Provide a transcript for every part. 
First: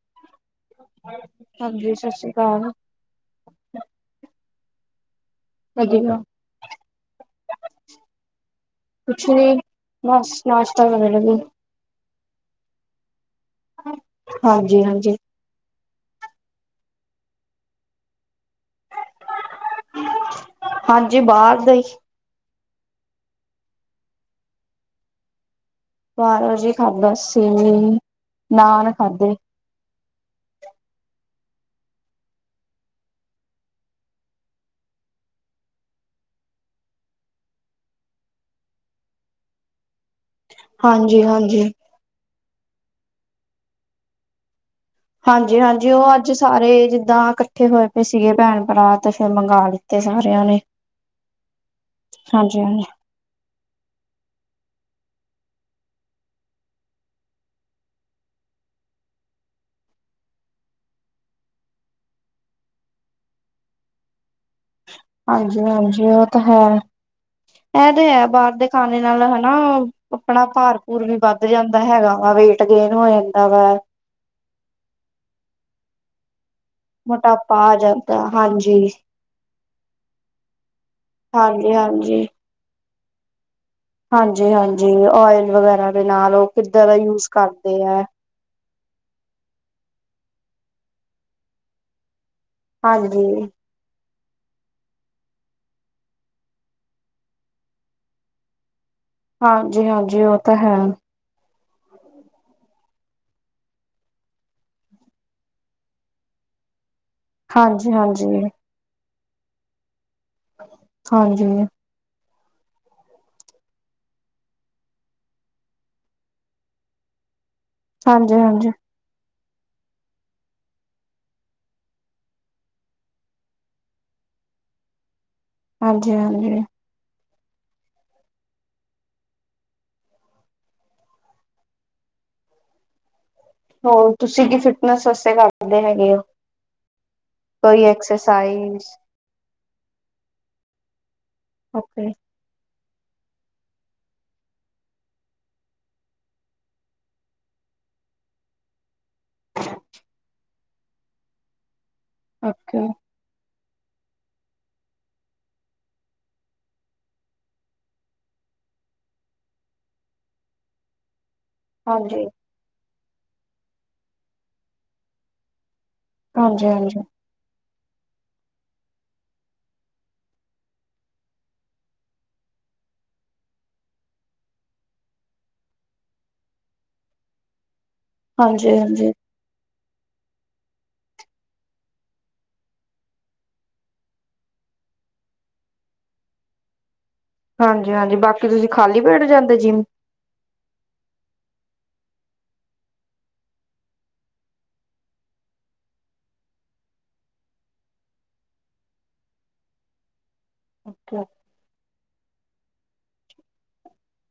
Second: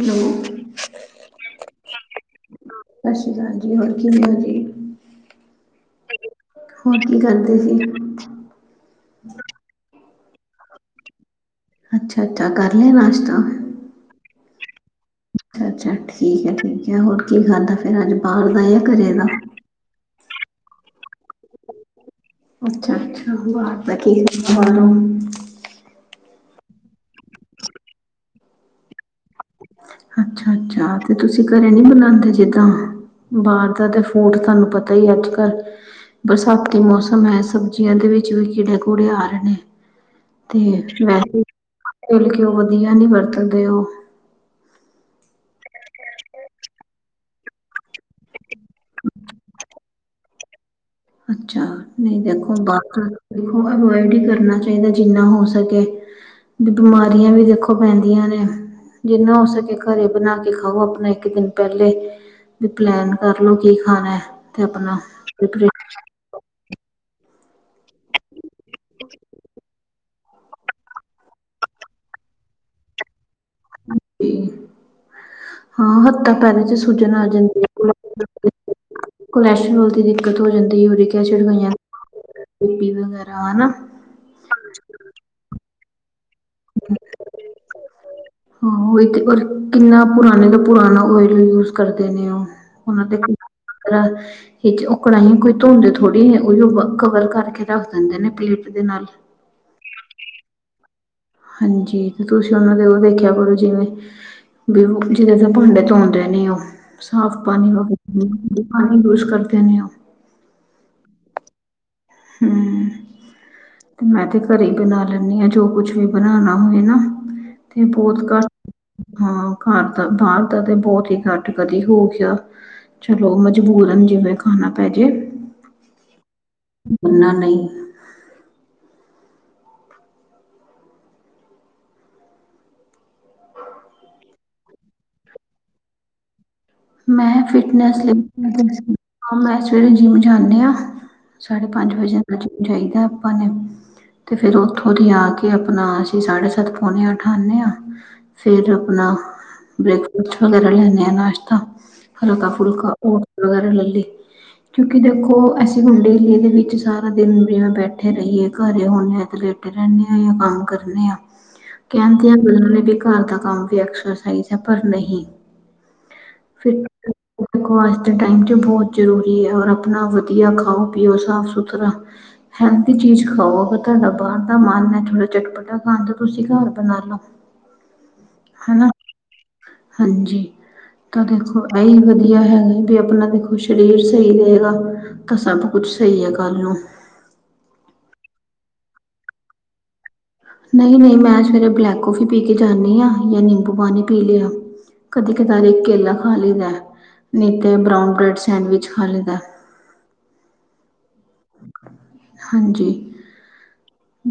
Hello. ਹਾਂਜੀ ਸਤਿ ਸ੍ਰੀ ਅਕਾਲ। ਸਤਿ ਸ਼੍ਰੀ ਅਕਾਲ ਜੀ, ਹੋਰ ਕੀ ਗੱਲ ਜੀ? ਵਧੀਆ ਹੋਰ ਕੀ ਕਰਦੇ ਸੀ? ਕੁਛ ਨੀ, ਬਸ ਨਾਸ਼ਤਾ ਕਰਨ ਲਗੀ। ਅੱਛਾ-ਅੱਛਾ, ਕਰ ਲਿਆ ਨਾਸ਼ਤਾ? ਹਾਂਜੀ-ਹਾਂਜੀ। ਅੱਛਾ-ਅੱਛਾ ਠੀਕ ਏ ਠੀਕ ਏ। ਹੋਰ ਕੀ ਖਾਂਦਾ ਫੇਰ ਅੱਜ ਬਾਹਰ ਦਾ ਘਰੇ ਦਾ? ਹਾਂਜੀ, ਬਾਰ ਦਾ ਈ। ਅੱਛਾ-ਅੱਛਾ ਬਾਰ ਦਾ ਕੀ ਖਾਂਦਾ ਬਾਰੋਂ? ਬਾਰਾ ਵਜੇ ਖਾਦਾ ਸੀ, ਨਾਨ ਖਾਧੇ। ਅੱਛਾ-ਅੱਛਾ, ਤੇ ਤੁਸੀਂ ਘਰੇ ਨਹੀ ਬਣਾਦੇ ਜਿੱਦਾਂ? ਬਾਰ ਦਾ ਤੇ ਫੂਡ ਤਾਨੂੰ ਪਤਾ ਹੀ ਅੱਜ-ਕੱਲ੍ਹ। ਬਰਸਾਤੀ ਮੌਸਮ ਹੈ, ਸਬਜ਼ੀਆਂ ਦੇ ਵਿੱਚ ਵੀ ਕੀੜੇ ਕੂੜੇ ਆ ਰਹੇ ਨੇ ਤੇ ਹਾਂਜੀ ਵੈਸੇ ਵੀ ਹਾਂਜੀ ਤਿਲ-ਕੇਓ ਵਧੀਆ ਨੀ ਵਰਤਦੇ ਓ ਹਾਂਜੀ-ਹਾਂਜੀ, ਉਹ ਅੱਜ ਸਾਰੇ ਜਿੱਦਾਂ ਇਕੱਠੇ ਹੋਏ ਪਏ ਸੀਗੇ ਪੈਣ-ਪਰਾ ਤੇ ਫਿਰ ਮੰਗਾ ਲਿੱਤੇ ਸਾਰਿਆਂ ਨੇ। ਅੱਛਾ, ਨਹੀਂ ਦੇਖੋ ਹਾਂਜੀ ਹਾਂਜੀ ਬਾਹਰ ਤੇ ਦੇਖੋ ਅਵੋਇਡ ਹੀ ਕਰਨਾ ਚਾਹੀਦਾ ਜਿੰਨਾ ਹੋ ਸਕੇ। ਵੀ ਬਿਮਾਰੀਆਂ ਵੀ ਦੇਖੋ ਪੈਂਦੀਆਂ ਨੇ ਜਿੰਨਾ ਹੋ ਸਕੇ ਘਰੇ ਬਣਾ ਕੇ ਖਾਓ ਆਪਣੇ ਇੱਕ ਦਿਨ ਪੈਲੇ। ਵੀ ਪਲੈਨ ਕਰਲੋ ਕੀ ਖਾਣਾ ਤੇ ਅਪਣਾ ਹਾਂਜੀ-ਹਾਂਜੀ ਉਹ ਤੇ ਹੈ, ਐ ਤੇ ਹੈ ਬਾਹਰ ਦੇ ਖਾਣੇ ਨਾਲ ਹੈਨਾ ਆਪਣਾ ਪਾਰ-ਪੂਰ ਵੀ ਵੱਧ ਜਾਂਦਾ ਹੈਗਾ ਵਾ ਵੇਟ ਗੇਨ ਹੋ ਜਾਂਦਾ ਵੈ ਹਾਂਜੀ, ਹਾਂ ਹੱਥਾਂ-ਪੈਰਾ ਚ ਸੁਜਨ ਆ ਮੋਟਾਪਾ ਜਾਂਦੀ ਆ ਹੈ ਜਾਂਦਾ ਹਾਂਜੀ। ਕੋਲੈਸਟਰੋਲ ਦੀ ਦਿੱਕਤ ਹੋ ਜਾਂਦੀ ਏ, ਯੂਰਿਕ ਐਸਿਡ ਹੋ ਹਾਂਜੀ ਹਾਂਜੀ [inaudible] ਬੀਪੀ ਵਗੈਰਾ ਹਨਾ ਹਾਂਜੀ-ਹਾਂਜੀ, ਓਇਲ ਵਗੈਰਾ ਦੇ ਨਾਲ ਉਹ ਕਿੱਦਾ ਦਾ ਯੂਜ਼ ਕਰਦੇ ਐ। ਹਾਂ, ਓਹੀ ਤੇ ਓਰ ਕਿੰਨਾ ਪੁਰਾਣੇ ਦਾ ਪੁਰਾਣਾ ਓਏਲ ਯੂਜ਼ ਕਰਦੇ ਨੇ ਓ- ਹਾਂ ਹਾਂਜੀ, ਦੇਖੋ [unintelligible] ਵੇਚ ਓ ਕੜਾਈ ਕੋਈ ਧੋਂਦੇ ਥੋੜ੍ਹੀ ਨੇ ਓਇਯੋ ਕਵਰ ਕਰਕੇ ਰੱਖ ਦਿੰਦੇ ਨੇ ਪਲੇਟ ਦੇ ਨਾਲ। ਹਾਂਜੀ-ਹਾਂਜੀ ਓ ਤਾਂ ਹੈ। ਹਾਂਜੀ ਤੁਸੀਂ ਓਨਾ ਦੇ ਉਹ ਦੇਖਿਆ ਕਰੋ। ਜਿਵੇਂ ਬੀਉ, ਜਿਦੇ ਤੇ ਪਾਂਡੇ ਤੌਂਨਦੇ ਨੀ ਓ ਸਾਫ਼ ਪਾਣੀ ਵਗ ਹਾਂਜੀ-ਹਾਂਜੀ, [inaudible] ਪਾਣੀ ਯੂਜ ਕਰਦੇ ਨੇ ਓ ਹਾਂਜੀ ਹੂੰ। ਮੈਂ ਤੇ ਘਰੇ ਹੀ ਬਣਾ ਲੈਂਨੀ ਆ ਜੋ ਕੁਛ ਵੀ ਬਣਾਣਾ ਹੋਏ ਨਾ ਤੇ ਬੋਤ ਕੱਟ ਹਾਂਜੀ-ਹਾਂਜੀ, ਹਾਂ ਘਰ ਦਾ, ਬਾਰ ਦਾ ਤੇ ਬੋਤ ਹੀ ਕੱਟ ਕਦੀ ਹੋ ਗਿਆ ਚਲੋ ਮਜ਼ਬੂਰਨ ਜਿਵੇਂ ਖਾਣਾ ਪੈ ਜੇ ਹਾਂਜੀ-ਹਾਂਜੀ। ਵਰਨਾ ਨਈ। ਹੋਰ ਤੁਸੀਂ ਕੀ ਫਿਟਨੈਸ ਵਾਸਤੇ ਕਰ ਦਿਂਦੇ ਹੈਗੇ ਹੋ? ਮੈਂ ਕੋਈ ਫਿਟਨਸ ਲਈ ਐਕਸਰਸਾਈਜ਼ [unintelligible] ਹਾ ਮੈਂ ਸਵੇਰੇ ਜਿੰਮ ਜਾਂਨੀ ਆ, ਸਾਢੇ ਪੰਜ ਵਜੇ ਜਿਮ ਜਾਈ ਦਾ ਆਪਾ ਨੇ ਤੇ ਫੇਰ ਉੱਥੋਂ ਦੀ ਆ ਕੇ ਅਪਣਾ, ਅਸੀਂ ਸਾਢੇ-ਸੱਤ, ਪੋਣੇ-ਆੱਠ ਆਨੇ ਆ ਫਿਰ ਆਪਣਾ ਬ੍ਰੇਕਫਾਸਟ ਵਗੈਰਾ ਲੈਂਨੇ ਆਂ ਨਾਸ਼ਤਾ ਓਕੇ-ਓਕੇ ਹਲਕਾ-ਫੁਲਕਾ ਓ ਵਗੈਰਾ ਲ ਲੀ ਕਿਉਂਕਿ ਦੇਖੋ ਅਸੀਂ ਹੁਨ ਡੇਲੀ ਦੇ ਵਿੱਚ ਸਾਰਾ ਦਿਨ ਜਿਵੇਂ ਬੈਠੇ ਰਹੀਏ ਘਰੇ ਹੁੰਨੇ ਆ ਤੇ ਰੈਣੇ ਯਾ ਕੰਮ ਕਰਨੇ ਆ। ਹਾਂਜੀ। ਕਹਿੰਦੇ ਆ ਕਈ ਜਨੇ ਵੀ ਘਰ ਦਾ ਕੰਮ ਵੀ ਐਕਸਰ ਸਾਈਜ ਹੈ ਪਰ ਨਹੀਂ। [unintelligible] ਹਾਂਜੀ-ਹਾਂਜੀ, ਦੇਖੋ ਅੱਜ ਦੇ ਟਾਈਮ ਚ ਬੋਤ ਜ਼ਰੂਰੀ ਐ ਔਰ ਆਪਣਾ ਵਧੀਆ ਖਾਓ ਪੀਓ ਸਾਫ਼-ਸੁਥਰਾ। ਹੈਲਦੀ ਚੀਜ਼ ਖਾਓ ਪਤਾ ਬਾਹਰ ਦਾ ਮਾਲ ਨੈਟ ਰਿਜੈਕਟ ਹੁੰਦਾ। ਜੇੜਾ ਖਾਂਦੇ ਓ ਤੁਸੀਂ ਘਰ ਬਣਾਾਲੋ। ਹਾਂਜੀ-ਹਾਂਜੀ। ਹਾਂਜੀ। ਤਾਂ ਦੇਖੋ ਐਹੀ ਵਧੀਆ ਹੈਗਾ ਵੀ ਆਪਣਾ ਦੇਖੋ ਸ਼ਰੀਰ ਸਹੀ ਰਹੇਗਾ। ਤਾਂ ਸਭ ਕੁੱਛ ਸਹੀ ਹੈ ਕੱਲ ਨੂੰ ਹਾਂਜੀ-ਹਾਂਜੀ ਬਾਕੀ ਤੁਸੀਂ ਖਾਲੀ ਪੇਟ ਜਾਂਦੇ ਜਿਮ ਨਈ-ਨਈ ਮੈਂ ਸਵੇਰੇ ਬਲੈਕ ਕੌਫੀ ਪੀ ਕੇ ਜਾਂਣੀ ਹਾਂ ਜਾਂ ਨਿੰਬੂ ਪਾਣੀ ਪੀ ਲਿਆ। ਕਦੀ ਕਤਾਰੀ ਕੇਲਾ ਖਾ ਲਈਦਾ ਨਈਤੇ ਬਰਾਊਨ ਬ੍ਰੈਡ ਸੈਂਡਵਿਚ ਖਾ ਲਈਦਾ। ਹਾਂਜੀ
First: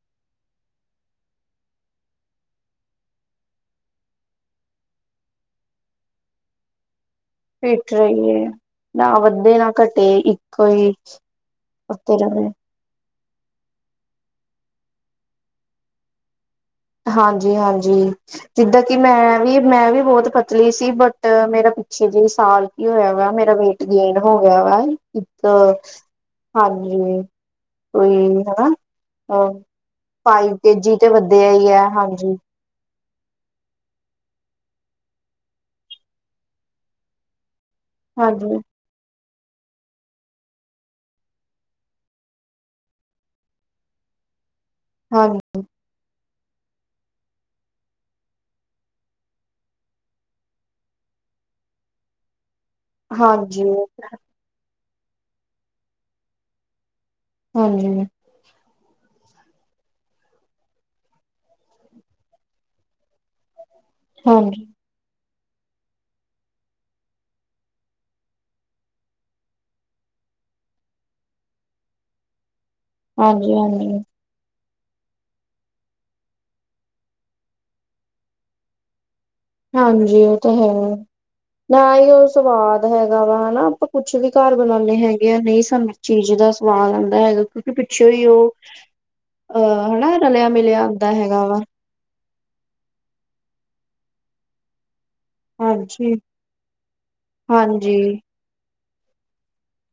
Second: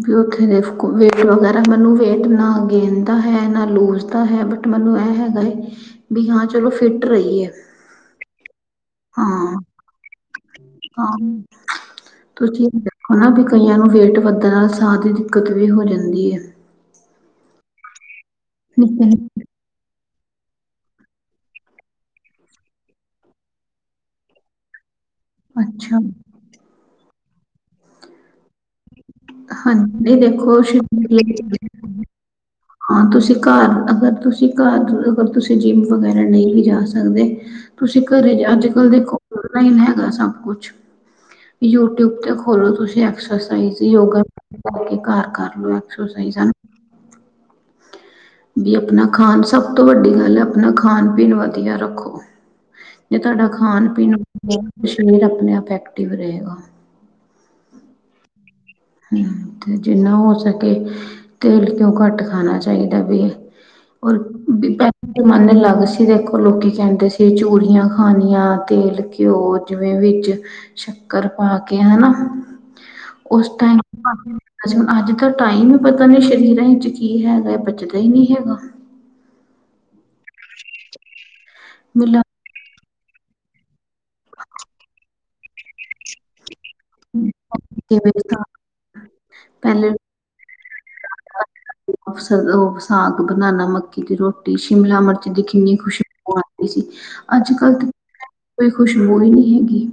ਵੀ ਉੱਥੇ ਦੇ ਵੇਟ ਵਗੈਰਾ ਮੈਨੂੰ ਵੇਟ ਨਾ ਗੇਨ ਦਾ ਹੈ ਨਾ ਲੂਜ ਦਾ ਹੈ ਬਟ ਮੈਨੂੰ ਇਹ ਹੈਗਾ ਵੀ ਹਾਂ ਚਲੋ ਫਿਟ ਰਹੀਏ। ਫਿੱਟ ਰਹੀਏ ਨਾ ਹਾਂ ਵੱਧੇ ਨਾ ਘਟੇ ਇੱਕੋ ਹੀ ਉਤੇ ਰਏ। ਹਨਾ ਵੀ ਕਈਆਂ ਨੂੰ ਵੇਟ ਵੱਧਣ ਨਾਲ ਸਾਹ ਦੀ ਦਿੱਕਤ ਵੀ ਹੋ ਜਾਂਦੀ ਹੈ। ਹਾਂਜੀ-ਹਾਂਜੀ ਜਿੱਦਾਂ ਕਿ ਨਿੱਕੇ ਮੈਂ ਨਿੱਕੇ- ਵੀ ਮੈਂ ਵੀ ਬਹੁਤ ਪਤਲੀ ਸੀ ਬਟ ਮੇਰਾ ਪਿੱਛੇ ਜੇ ਸਾਲ ਕੀ ਹੋਇਆ ਵ ਮੇਰਾ ਵੇ ਗੇਨ ਹੋ ਗਿਆ ਵਾ। ਅੱਛਾ ਹਾਂਜੀ ਕੋਈ ਹਨਾ। ਹਾਂਜੀ ਨਹੀਂ ਫਾਈਵ ਦੇਖੋ ਕੇ ਜੀ ਤੇ ਸਰੀਰ ਲਈ ਵਧਿਆ ਈ ਐ ਹਾਂਜੀ। ਹਾਂ ਤੁਸੀਂ ਘਰ ਅਗਰ ਤੁਸੀਂ ਘਰ ਅਗਰ ਤੁਸੀਂ ਜਿੰਮ ਵਗੈਰਾ ਨਈ ਵੀ ਜਾ ਸਕਦੇ। ਤੁਸੀਂ ਘਰੇ ਜਾ ਹਾਂਜੀ, ਅੱਜ ਕੱਲ੍ਹ ਦੇਖੋ ਹੀ ਹੈਗਾ ਸਭ ਕੁਛ ਯੂਟਿਊਬ ਤੇ ਖੋਲੋ ਤੁਸੀਂ ਐਕਸਰਸਾਈਜ਼ ਯੋਗਾ ਕਰਕੇ ਹਾਂ, ਘਰ ਕਰ ਲਓ ਐਕਸਰਸਾਈਜ਼ਾਂ ਵੀ ਆਪਣਾ ਖਾਣ ਸਭ ਤੋਂ ਵੱਡੀ ਗੱਲ ਹੈ ਆਪਣਾ ਖਾਣ ਪੀਣ ਵਧੀਆ ਰੱਖੋ। ਜੇ ਤੁਹਾਡਾ ਹਾਂਜੀ, ਖਾਣ ਪੀਣ ਸਰੀਰ ਆਪਣੇ ਆਪ ਐਕਟਿਵ ਰਹੇਗਾ। ਹਾਂਜੀ ਜਿੰਨਾ ਹੋ ਸਕੇ ਤੇਲ ਕਿਉਂ ਘੱਟ ਖਾਣਾ ਚਾਹੀਦਾ ਵੀ ਹੋਰ ਹਾਂਜੀ। ਦਿਤਾ। ਮਨ ਲੱਗ ਸੀ ਦੇਖੋ ਲੋਕੀ ਕੈਂਦੇ ਸੀ ਚੂਰੀਆਂ ਖਣੀਆਂ ਤੇਲ ਘਿਓ ਜਿਵੇਂ ਵਿੱਚ ਸ਼ੱਕਰ ਪਾ ਕੇ ਹਨਾ। ਹਾਂਜੀ-ਹਾਂਜੀ ਅੱਜਕਲ ਦਾ ਟਾਈਮ ਹੀ ਪਤਾ ਨੀ ਸਰੀਰਾਂ 'ਚ ਕੀ ਹੈਗਾ ਹੈ ਬਚਦਾ ਹੀ ਨਈ ਹੈਗਾ। ਹਾਂਜੀ ਓ ਤਾਂ ਹੈ ਨਾ ਹੀ ਮਿਲਾ ਓ ਸਵਾਦ ਹੈਗਾ ਵਾ ਹਨਾ ਆਪਾਂ ਕੁਛ ਵੀ ਘਰ ਬਣਾਣੇ ਹੈਗੇ ਆ ਨਈ ਸਾਨੂੰ ਚੀਜ਼ ਦਾ ਸਵਾਦ ਆਂਦਾ ਹੈਗਾ ਕਿਉਂਕਿ ਪਿੱਛੇ ਕਿਵੇਂ ਹੀ ਸਾ- ਓ ਆ ਪਹਿਲੇ ਹਨਾ। ਰਲਿਆ ਮਿਲਿਆ ਹੁੰਂਦਾ ਹੈਗਾ ਵਾ। ਅਕਸਰ ਓ ਸਾਗ ਬਨਾ ਮੱਕੀ ਦੀ ਰੋਟੀ, ਸ਼ਿਮਲਾ ਮਿਰਚ ਦ ਇਨੀ ਹਾਂਜੀ, ਖੁਸ਼ਬੂ ਆਂਦੀ ਸੀ ਅੱਜ ਕੱਲ੍ਹ ਹਾਂਜੀ, ਕੋਈ ਖੁਸ਼ਬੂ ਨਈ ਹੈਗੀ।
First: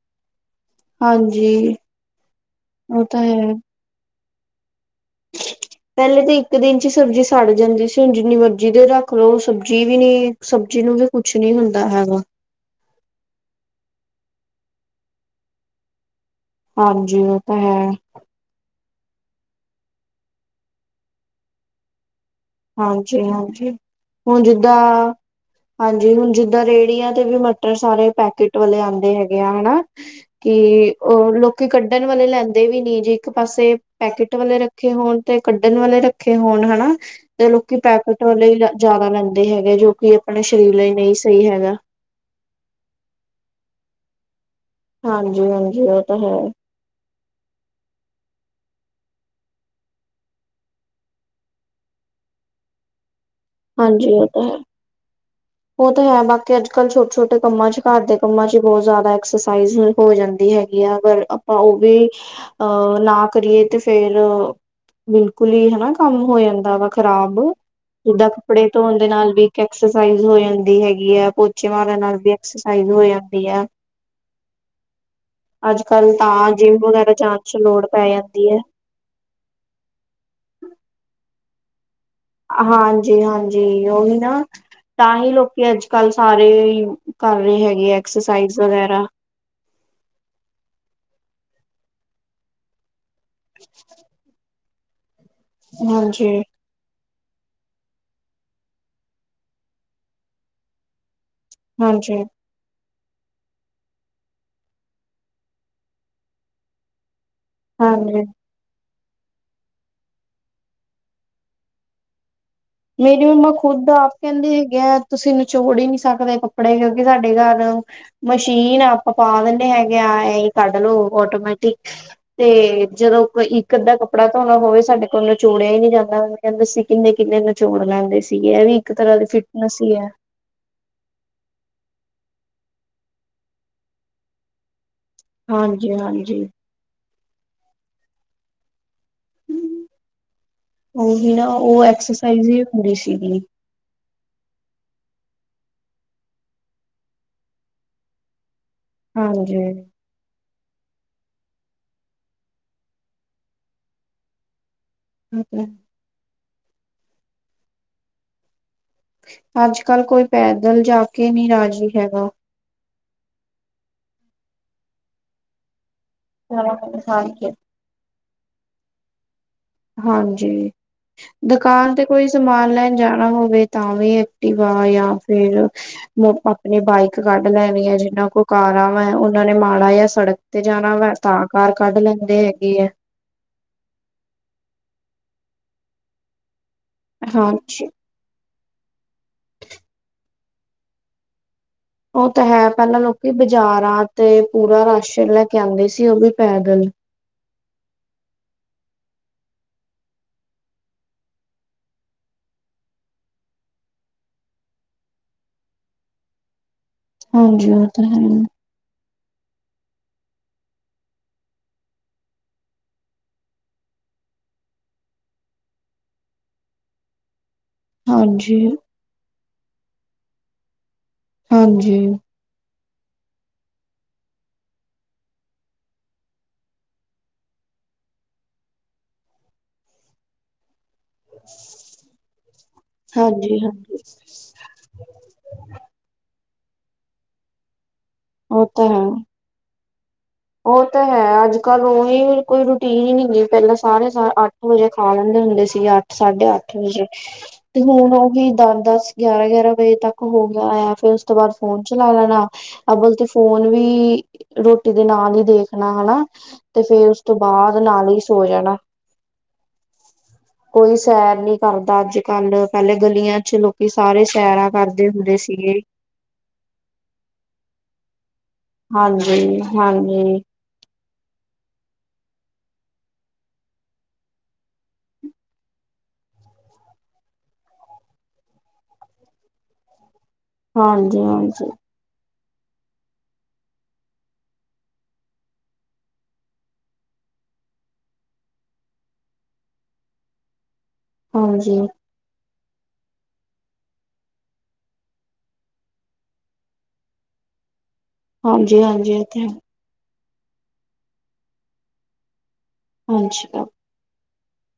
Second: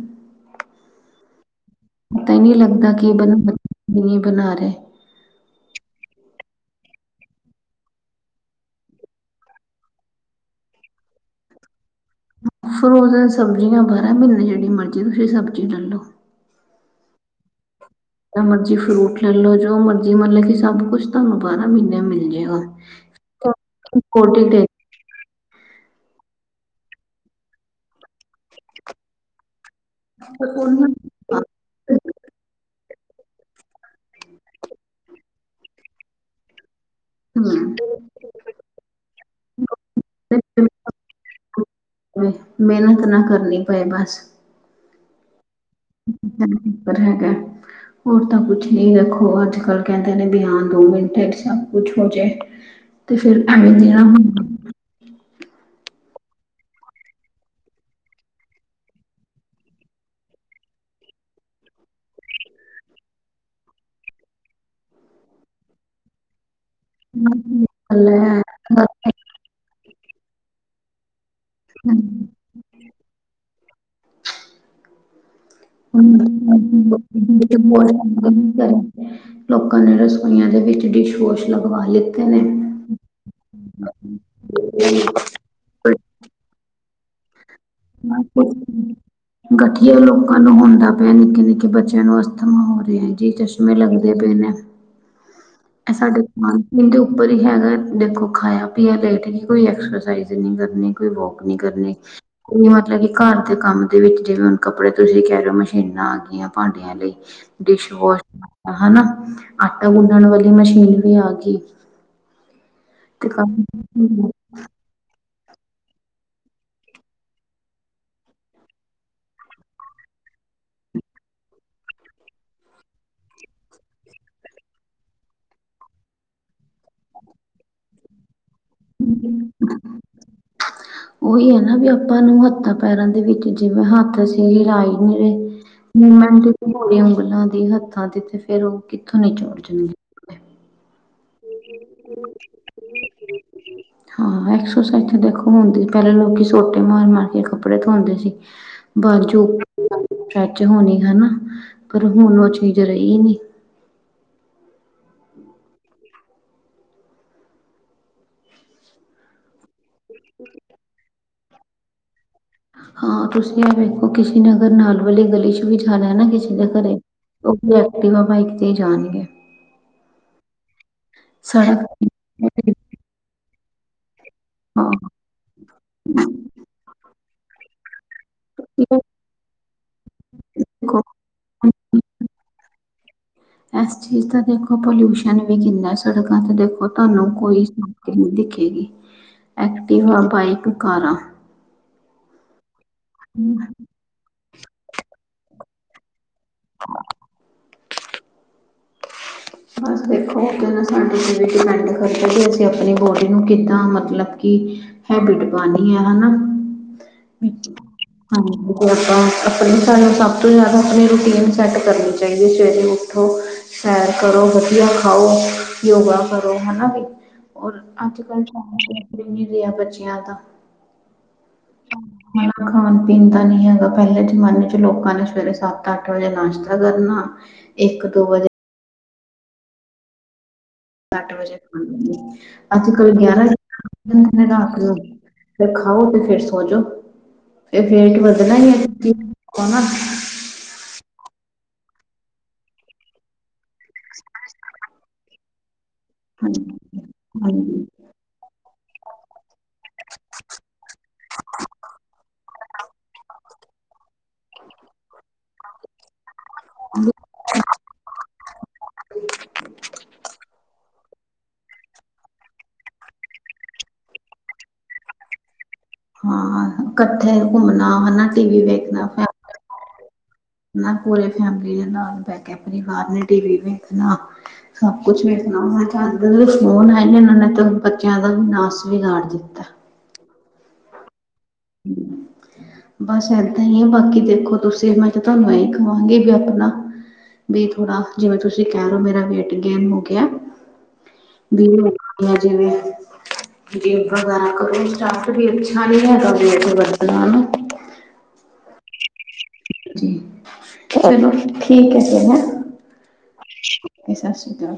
ਹਾਂਜੀ ਪਤਾ ਹੀ ਨਈ ਲੱਗਦਾ ਉਹ ਕਿ ਤਾਂ ਬ ਹੈ। ਬਣਾ ਰਏ। ਪੈਲੇ ਤਾਂ ਇੱਕ ਦਿਨ 'ਚ ਸਬਜ਼ੀ ਸੜ ਜਾਂਦੀ ਸੀ ਹੁਣ ਜਿੰਨੀ ਮਰਜੀ ਰੱਖ ਲਓ ਸਬਜ਼ੀ ਵੀ ਨਈ ਸਬਜ਼ੀ ਨੂੰ ਵੀ ਕੁਛ ਨੀ ਹੁੰਦਾ ਹੈਗਾ। ਫਰੋਜਨ ਸ਼ਬਜ਼ੀਆਂ ਬਾਰਾਂ ਮ੍ਹੀਨੇ ਜਿਹੜੀ ਮਰਜ਼ੀ ਤੁਸੀਂ ਸਬਜ਼ੀ ਲੈਲੋ। ਹਾਂਜੀ ਓ ਤੇ ਹੈ। ਜੋ ਮਰਜੀ ਫਰੂਟ ਲੈ ਲਓ ਜੋ ਮਰਜੀ ਮਤਲਬ ਕਿ ਸਭ ਕੁੱਛ ਤੁਹਾਨੂੰ ਬਾਰਾਂ ਮ੍ਹੀਨੇ ਮਿਲ ਜਾਏਗਾ। ਹਾਂਜੀ-ਹਾਂਜੀ ਹੁਣ ਜਿੱਦਾਂ ਹਾਂਜੀ ਹੁਣ ਜਿੱਦਾਂ ਰੇਹੜੀਆਂ ਤੇ ਵੀ ਮਟਰ ਸਾਰੇ ਪੈਕਟ ਵਾਲੇ ਆਂਦੇ ਹੈਗੇ ਆ ਹਨਾ। ਕਿ ਓ ਲੋਕ ਕਿ ਕੱਢਣ ਵਾਲੇ ਲੈਂਦੇ ਵੀ ਨਹੀਂ ਜੇ ਇੱਕ ਪਾਸੇ ਪੈਕਟ ਵਾਲੇ ਰੱਖੇ ਹੋਣ ਤੇ ਕੱਢਣ ਵਾਲੇ ਰੱਖ ਕੇ ਹੋਣ ਹਨਾ। ਤੇ ਲੋਕੀ ਪੈਕਟ ਲਈ ਜਾਦਾ ਲੈਂਦੇ ਹੈਗੇ ਜੋ ਕਿ ਆਪਣੇ ਸਰੀਰ ਲਈ ਨਈ ਸਹੀ ਹੈਗਾ। ਹੂੰ ਮਿਹਨਤ ਨਾ ਕਰਨੀ ਪਏ ਬਸ ਹਾਂਜੀ-ਹਾਂਜੀ ਉਹ ਤਾਂ ਹੈ [inaudible] ਹੋਰ ਤਾਂ ਕੁਛ ਨੀ ਵੇਖੋ ਆੱਜ-ਕਾੱਲ ਕੈਂਦੇ ਨੇ ਵੀ ਹਾਂ ਦੋ ਮਿੰਟਾਂ ਚ ਸਬ ਕੁਛ ਹੋ ਜਏ। ਹੂੰ। ਤੇ ਫੇਰ ਐ ਹਾਂਜੀ, ਓ ਤਾਂ ਹੈ। [inaudible] ਓ ਤਾਂ ਹੈ ਬਾਕੀ ਆੱਜ-ਕਾੱਲ ਛੋਟ, ਛੋਟੇ ਕੰਮਾਂ ਚ ਘਾਰ ਦੇ ਕੰਮਾਂ ਚ ਬੋਤ ਜਾਦਾ ਐਕਸਰਸਾਈਜ਼ ਹੋ ਜਾਂਦੀ ਹੈ। ਜੇ ਅਗਰ ਆਪਾਂ ਓ ਵੀ, ਅ ਨਾ ਕਰੀਏ ਤੇ ਫੇਰ ਬਿਲਕੁਲ ਈਂ ਹਨਾ ਕੰਮ ਹੋ ਜਾਂਦਾ ਵਾ ਖ਼ਰਾਬ। ਜਿੱਦਾਂ ਕੱਪੜੇ ਧੋਣ ਦੇ ਨਾਲ ਵੀ ਇੱਕ ਐਕਸਸਾਈਜ਼ ਹੋ ਜਾਂਦੀ ਹੈਗੀ ਆ। ਪੋਚੇ ਮਾਰਨ ਨਾਲ ਵੀ ਐਕਸਸਾਈਜ਼ ਹੋ ਜਾਂਦੀ ਆ। ਆੱਜ-ਕਾੱਲ ਤਾਂ ਜਿੰਮ ਵਗੈਰਾ ਜਾਨ ਤੇ ਚ ਲੋੜ ਬਹੁਤ ਪੈ ਜਾਂਦੀ ਐ। ਸਾਰੇ ਲੋਕਾਂ ਨੇ ਰਸੋਈਆਂ ਦੇ ਵਿੱਚ ਡਿਸ਼ ਵੋਸ਼ ਲਗਵਾ ਲੇ। ਹਾਂਜੀ-ਹਾਂਜੀ, ਓਹੀ ਨਾ ਤਾਂ ਹੀ ਲੋਕੀ ਅੱਜ-ਕੱਲ ਸਾਰੇ। ਕਰ ਰਹੇ ਹੈਗੇ ਐਕਸਰਸਾਈਜ਼ ਵਗੈਰਾ [inaudible] ਗਠੀਆ ਲੋਕਾਂ ਨੂੰ ਹੁੰਦਾ ਪੇਆ, ਨਿੱਕੇ-ਨਿੱਕੇ ਬੱਚੇਆਂ ਨੂੰ ਅਸਥਮਾ ਹੋ ਰੇਆ ਏ। ਕਈ ਚਸ਼ਮੇ ਲੱਗਦੇ ਪਏ ਨੇ। ਏ ਸਾਡੇ ਹਾਂਜੀ, ਦਿਮਾਗ। ਏਦੇ ਉੱਪਰ ਹੀ ਹੈਗਾ ਦੇਖੋ ਖਾਏਆ ਪਿਆ ਲੇਟ ਗਈ ਕੋਈ ਐਕਸਰਸਾਈਜ ਨਈ ਕਰਨੀ ਕੋਈ ਵੋਕੀਂ ਨੀ ਕਰਨੀ ਹਾਂਜੀ, ਕੋਈ ਮਤਲਬ ਕਿ ਘਾਰ ਦੇ ਕੰਮ ਦੇ ਵਿੱਚ ਜਿਵੇਂ ਹੁਣ ਕੱਪੜੇ ਤੁਸੀਂ ਕੈਰੇ ਓ ਮਸ਼ੀਨਾਂ ਆ ਗੀਆਂ ਭਾਂਡੇਆਂ। ਲਈ ਡਿਸ਼ਵੋਸ਼ ਹਾਂਜੀ। ਹਨਾ ਆਟਾ ਗੁਨਣ ਵਾਲੀ ਮਸ਼ੀਨ ਵੀ ਆ ਗਈ। ਮੇਰੀ ਤੇ ਮੰਮਾ ਕੰਮ ਖੁਦ ਆਪ ਕੈਂ ਦੇ ਹੈਗੇ ਆ। ਤੁਸੀਂ ਨਿਚੋੜ ਈ ਨੀ ਸਕਦੇ ਕੱਪੜੇ ਕੇਓਕਿ ਸਾਡੇ ਘਾਰ ਮਸ਼ੀਨਾ ਆਪਾਂ ਪਾ ਲੈਨੇ ਹੈਗੇ ਆਂ, ਏ ਕੱਡ ਲੋ ਔਟੋਮੈਟਿਕ। ਤੇ, ਜਦੋਂ ਕੋਈ ਇੱਕ ਅੱਦਾ ਕੱਪੜਾ ਧੋਨਾ ਹੋਵੇ ਸਾਡੇ ਕੋਲ ਨਚੋੜੇਆ ਈ ਨੀ ਜਾਂਦਾ ਮੰਮੀ ਕੈਂਦੇ ਅਸੀਂ ਕਿੰਨੇ-ਕਿੰਨ ਜੋਰ ਲੌਂਦੇ ਸੀਗੇ ਏ ਵੀ ਇੱਕ ਤਰ੍ਹਾਂ ਦੀ ਫਿਟਨੇਸ ਈ ਐ। ਓਈ ਆ ਨਾ ਵੀ ਆਪਾਂ ਨੂੰ ਹੱਥਾਂ ਪੈਰਾਂ ਦੇ ਵਿੱਚ ਜਿਵੇਂ ਹੱਥ ਅਸੀਂ ਹਿਲਾਏ ਓਰ ਹਾਂਜੀ, ਮੂਮੰਟ। ਹਾਂਜੀ। [unintelligible] ਹੱਥਾਂ ਦੀ ਤੇ ਫੇਰ ਓ ਕਿੱਥੋਂ ਨਿਚੋੜ ਜਨ ਓਹੀ ਨਾ ਓ ਐਕਸਰਸਾਈਜ਼ ਈ ਏ ਪੂਰੀ ਸੀਗੀ। [inaudible] ਹਾਂ, ਐਕਸਰਸਾਈਜ਼ ਤਾਂ ਦੇਖੋ ਹੁੰਦੀ ਸੀ ਪੈਲੇ ਲੋਕੀਂ ਸੋਟੇ ਮਾਰ-ਮਾਰ ਕੇ ਕੱਪੜੇ ਧੋਂਦੇ ਸੀ। ਬਾਜੂ ਹਾਂਜੀ। [unintelligible] ਹਣਾ ਪਰ ਹੁਣ ਓ ਚੀਜ ਰਈ ਨੀ। [inaudible] ਆੱਜ-ਕਾੱਲ ਕੋਈ ਪੈਦਲ ਜਾ ਕੇ ਨੀ ਰਾਜੀ ਹੈਗਾ। ਹਾਂ, ਤੁਸੀਂ ਐ ਵੇਖੋ ਕਿਸੀ ਨੇ ਅਗਰ ਨਾਲ ਵਾਲੀ ਗਲੀ 'ਚ ਵੀ ਜਾਨਾ ਐ ਨਾ ਕਿਸੇ ਦੇ ਸਾਰਾ ਘਰੇ, ਕੁਝ ਤੇ ਹਾਂਜੀ। ਓ [unintelligible] ਐਕਟਿਵਾ, ਬਾਈਕ ਤੇ ਈ ਜਾਨਗੇ। ਹਾਂਜੀ, ਦੁਕਾਨ ਤੇ ਕੋਈ ਸਮਾਨ ਲੈਣ ਜਾਣਾ ਹੋਵੇ ਤਾਂ ਵੀ ਐਕਟਿਵਾ ਹਾਂ ਯਾ ਫੇਰ, ਵ ਆਪਨੀ ਬਾਈਕ ਕਾੱਡ ਲੈਨੀ ਆ ਜਿਨਾਂ ਕੋਲ ਇਹ ਕਾਰਾਂ ਵਾ ਓਨਾਂ ਨੇ ਮਾੜਾ ਜਾਂ ਸੜਕ ਤੇ ਜਾਨਾ ਦੇਖੋ, ਵਾ ਤਾਂ ਕਾਰ ਕਾੱਢ ਲੈਂਦੇ ਹੈਗੇ ਐ। ਐਸ ਚੀਜ਼ ਦਾ ਦੇਖੋ ਪੋਲਿਊਸ਼ਨ ਵੀ ਕਿੰਨਾ ਸੜਕਾਂ ਤੇ ਦੇਖੋ ਤੁਹਾਨੂੰ ਕੋਈ ਹਾਂਜੀ [unintelligible] ਦਿਖੇਗੀ ਐਕਟਿਵਾ, ਬਾਈਕ, ਕਾਰਾਂ। ਓ ਤਾ ਹੈ, ਪੈਲਾਂ ਲੋਕੀ ਬਜਾਰਾ ਤੇ ਪੂਰਾ ਰਾਸ਼ਨ ਲੈ ਕੇ ਆਂਦੇ ਸੀ ਓ ਵੀ ਪੈਦਲ। ਬਸ ਦੇਖੋ ਓ ਕੈਂਦੇ ਸਾਡੀ ਤੇ ਡਿਪੈਂਡ ਕਰਦਾ ਕਿ ਅਸੀਂ ਆਪਨੀ ਬੋਡੀ ਨੂੰ ਕਿੱਦਾਂ ਮਤਲਬ ਕਿ ਹੈਬਿਟ ਪਾਉਣੀ ਆ ਨਾ, ਉਹ ਤਾਂ ਹੈ। ਹਾਂਜੀ ਹੁਣ ਤਾਂ ਆਪਣੀ ਸਾਨੂੰ ਸਭ ਤੋਂ ਜ਼ਿਆਦਾ ਆਪਣੀ ਰੂਟੀਨ ਸੈੱਟ ਕਰਨੀ ਚਾਹੀਦੀ ਹੈ ਸਵੇਰੇ ਉੱਠੋ ਸੈਰ। ਕਰੋ ਵਧੀਆ ਖਾਓ ਯੋਗਾ ਕਰੋ ਹਨਾ ਵੀ। ਔਰ ਅੱਜ ਕੱਲ ਹਾਂਜੀ, ਜਨਾਨੀਆਂ ਵੀ ਬਿਨੀਦਿਆ ਬੱਚਿਆਂ ਦਾ। ਹਾਂਜੀ। ਮੇਨ ਨਾ ਖਾਣਾ ਪੀਣ ਦਾ ਨੀ ਹੈਗਾ ਪਹਿਲੇ ਜ਼ਮਾਨੇ ਚ ਲੋਕਾਂ ਨੇ ਸਵੇਰੇ ਸੱਤ ਅੱਠ ਵਜੇ ਨਾਸ਼ਤਾ ਕਰ ਲੈਣਾ। ਇਕ, ਦੋ ਵਜੇ। ਅੱਠ ਵਜੇ ਖਾਲੇ ਨੇ, ਅੱਜ ਕੱਲ ਗਿਆਰਾਂ ਹਾਂਜੀ, ਹਾਂ ਸਵਾ ਗਿਆਰਾਂ ਵੱਜ ਜਾਂਦੇ ਨੇ। ਫੇਰ ਰਾਤ ਨੂੰ, ਤੇ ਖਾਓ ਤੇ ਫੇਰ ਸੋ ਜੋ, ਤੇ ਫੇਰ [unintelligible] ਉਹ ਤਾਂ ਹੈ। ਉਹ ਤਾਂ ਹੈ ਅੱਜ ਕੱਲ੍ਹ ਉਈ ਕੋਈ ਰੂਟੀਨ ਨੀ ਹੈਗੀ ਪਹਿਲਾ ਸਾਰੇ ਸ ਅੱਠ ਵਜੇ ਖਾ ਲੈਂਦੇ ਹੁੰਦੇ ਸੀ ਅ ਸਾਢੇ ਹਾਂਜੀ ਅੱਠ ਵਜੇ, ਤੇ ਹੁਣ ਉਹੀ ਦਸ-ਦਸ ਗਿਆਰਾ-ਗਿਆਰਾ ਵਜੇ ਤੱਕ ਹੋ ਗਿਆ ਆ ਫੇਰ ਉਸ ਤੋਂ ਬਾਅਦ ਫੋਨ ਚਲਾ ਲੈਣਾ। ਅਬਲ ਤੇ ਫੋਨ ਵੀ, ਰੋਟੀ ਦੇ ਨਾਲ ਈ ਦੇਖਣਾ ਹਨਾ, ਤੇ ਫੇਰ ਉਸ ਤੋਂ ਬਾਅਦ ਨਾਲ ਈ ਸੋ ਜਾਨਾਂ। [inaudible] ਕੋਈ ਸੈਰ ਨੀ ਕਰਦਾ ਅੱਜ ਕੱਲ ਪਹਿਲੇ ਗਲੀਆਂ ਚ ਲੋਕੀ ਸਾਰੇ ਸੈਰਾਂ ਕਰਦੇ ਹੁੰਦੇ ਸੀਗੇ। ਹਾਂ। ਕੱਠੇ ਘੁੰਮਣਾ ਹਨਾ ਟੀ ਵੀ ਵੇਖ ਹਾਂਜੀ-ਹਾਂਜੀ। ਹਨਾ ਪੂਰੇ ਫੈਮਿਲੀ ਦੇ ਨਾਲ ਬਹਿ ਕੇ ਪਰਿਵਾਰ ਨੇ ਟੀ ਵੀ ਵੇਖਣਾ। ਸਭ ਕੁਛ ਵੇਖਣਾ। ਜਦ ਦੇ ਫੋਨ ਆਏ ਨੇ ਨਾ ਇਨਾਂ ਨੇ ਤੇ ਬੱਚਿਆਂ ਦਾ ਨਾਸ ਵੀ ਮਾਰ ਦਿੱਤਾ। ਹਾਂਜੀ-ਹਾਂਜੀ। [inaudible] ਬਸ ਏਦਾਂ ਈ ਏ। ਬਾਕੀ ਦੇਖੋ ਤੁਸੀਂ ਮੈਂ ਤੇ ਤੁਆਨੂੰ ਐਈ ਕਵਾਂਗੀ ਵੀ ਆਪਣਾ ਵੀ ਥੋੜਾ ਜਿਵੇਂ ਤੁਸੀਂ ਕਹਿ ਰੇ ਓ ਮੇਰਾ ਵੇਟ ਗੇਨ ਹੋ ਗਿਆ, ਵੀ ਹਾਂਜੀ ਹੈ ਜਿਵੇਂ, ਵਗੈ ਕਪ ਸਟਾਟ ਵੀ ਅੱਛਾ ਨੀ ਹੈਗਾ ਵੇਟ ਵੱਧ ਦਾ ਨਾ ਹਾਂਜੀ-ਹਾਂਜੀ, ਏ ਤੇ ਹੈ। ਜੀ, ਚਲੋ ਠੀਕ ਫੇਰ ਹੈਂ। ਨਮਸ਼ਕਾਰ। ਓਕ ਸੀ ਸ਼੍ਰੀ ਕਾਲ।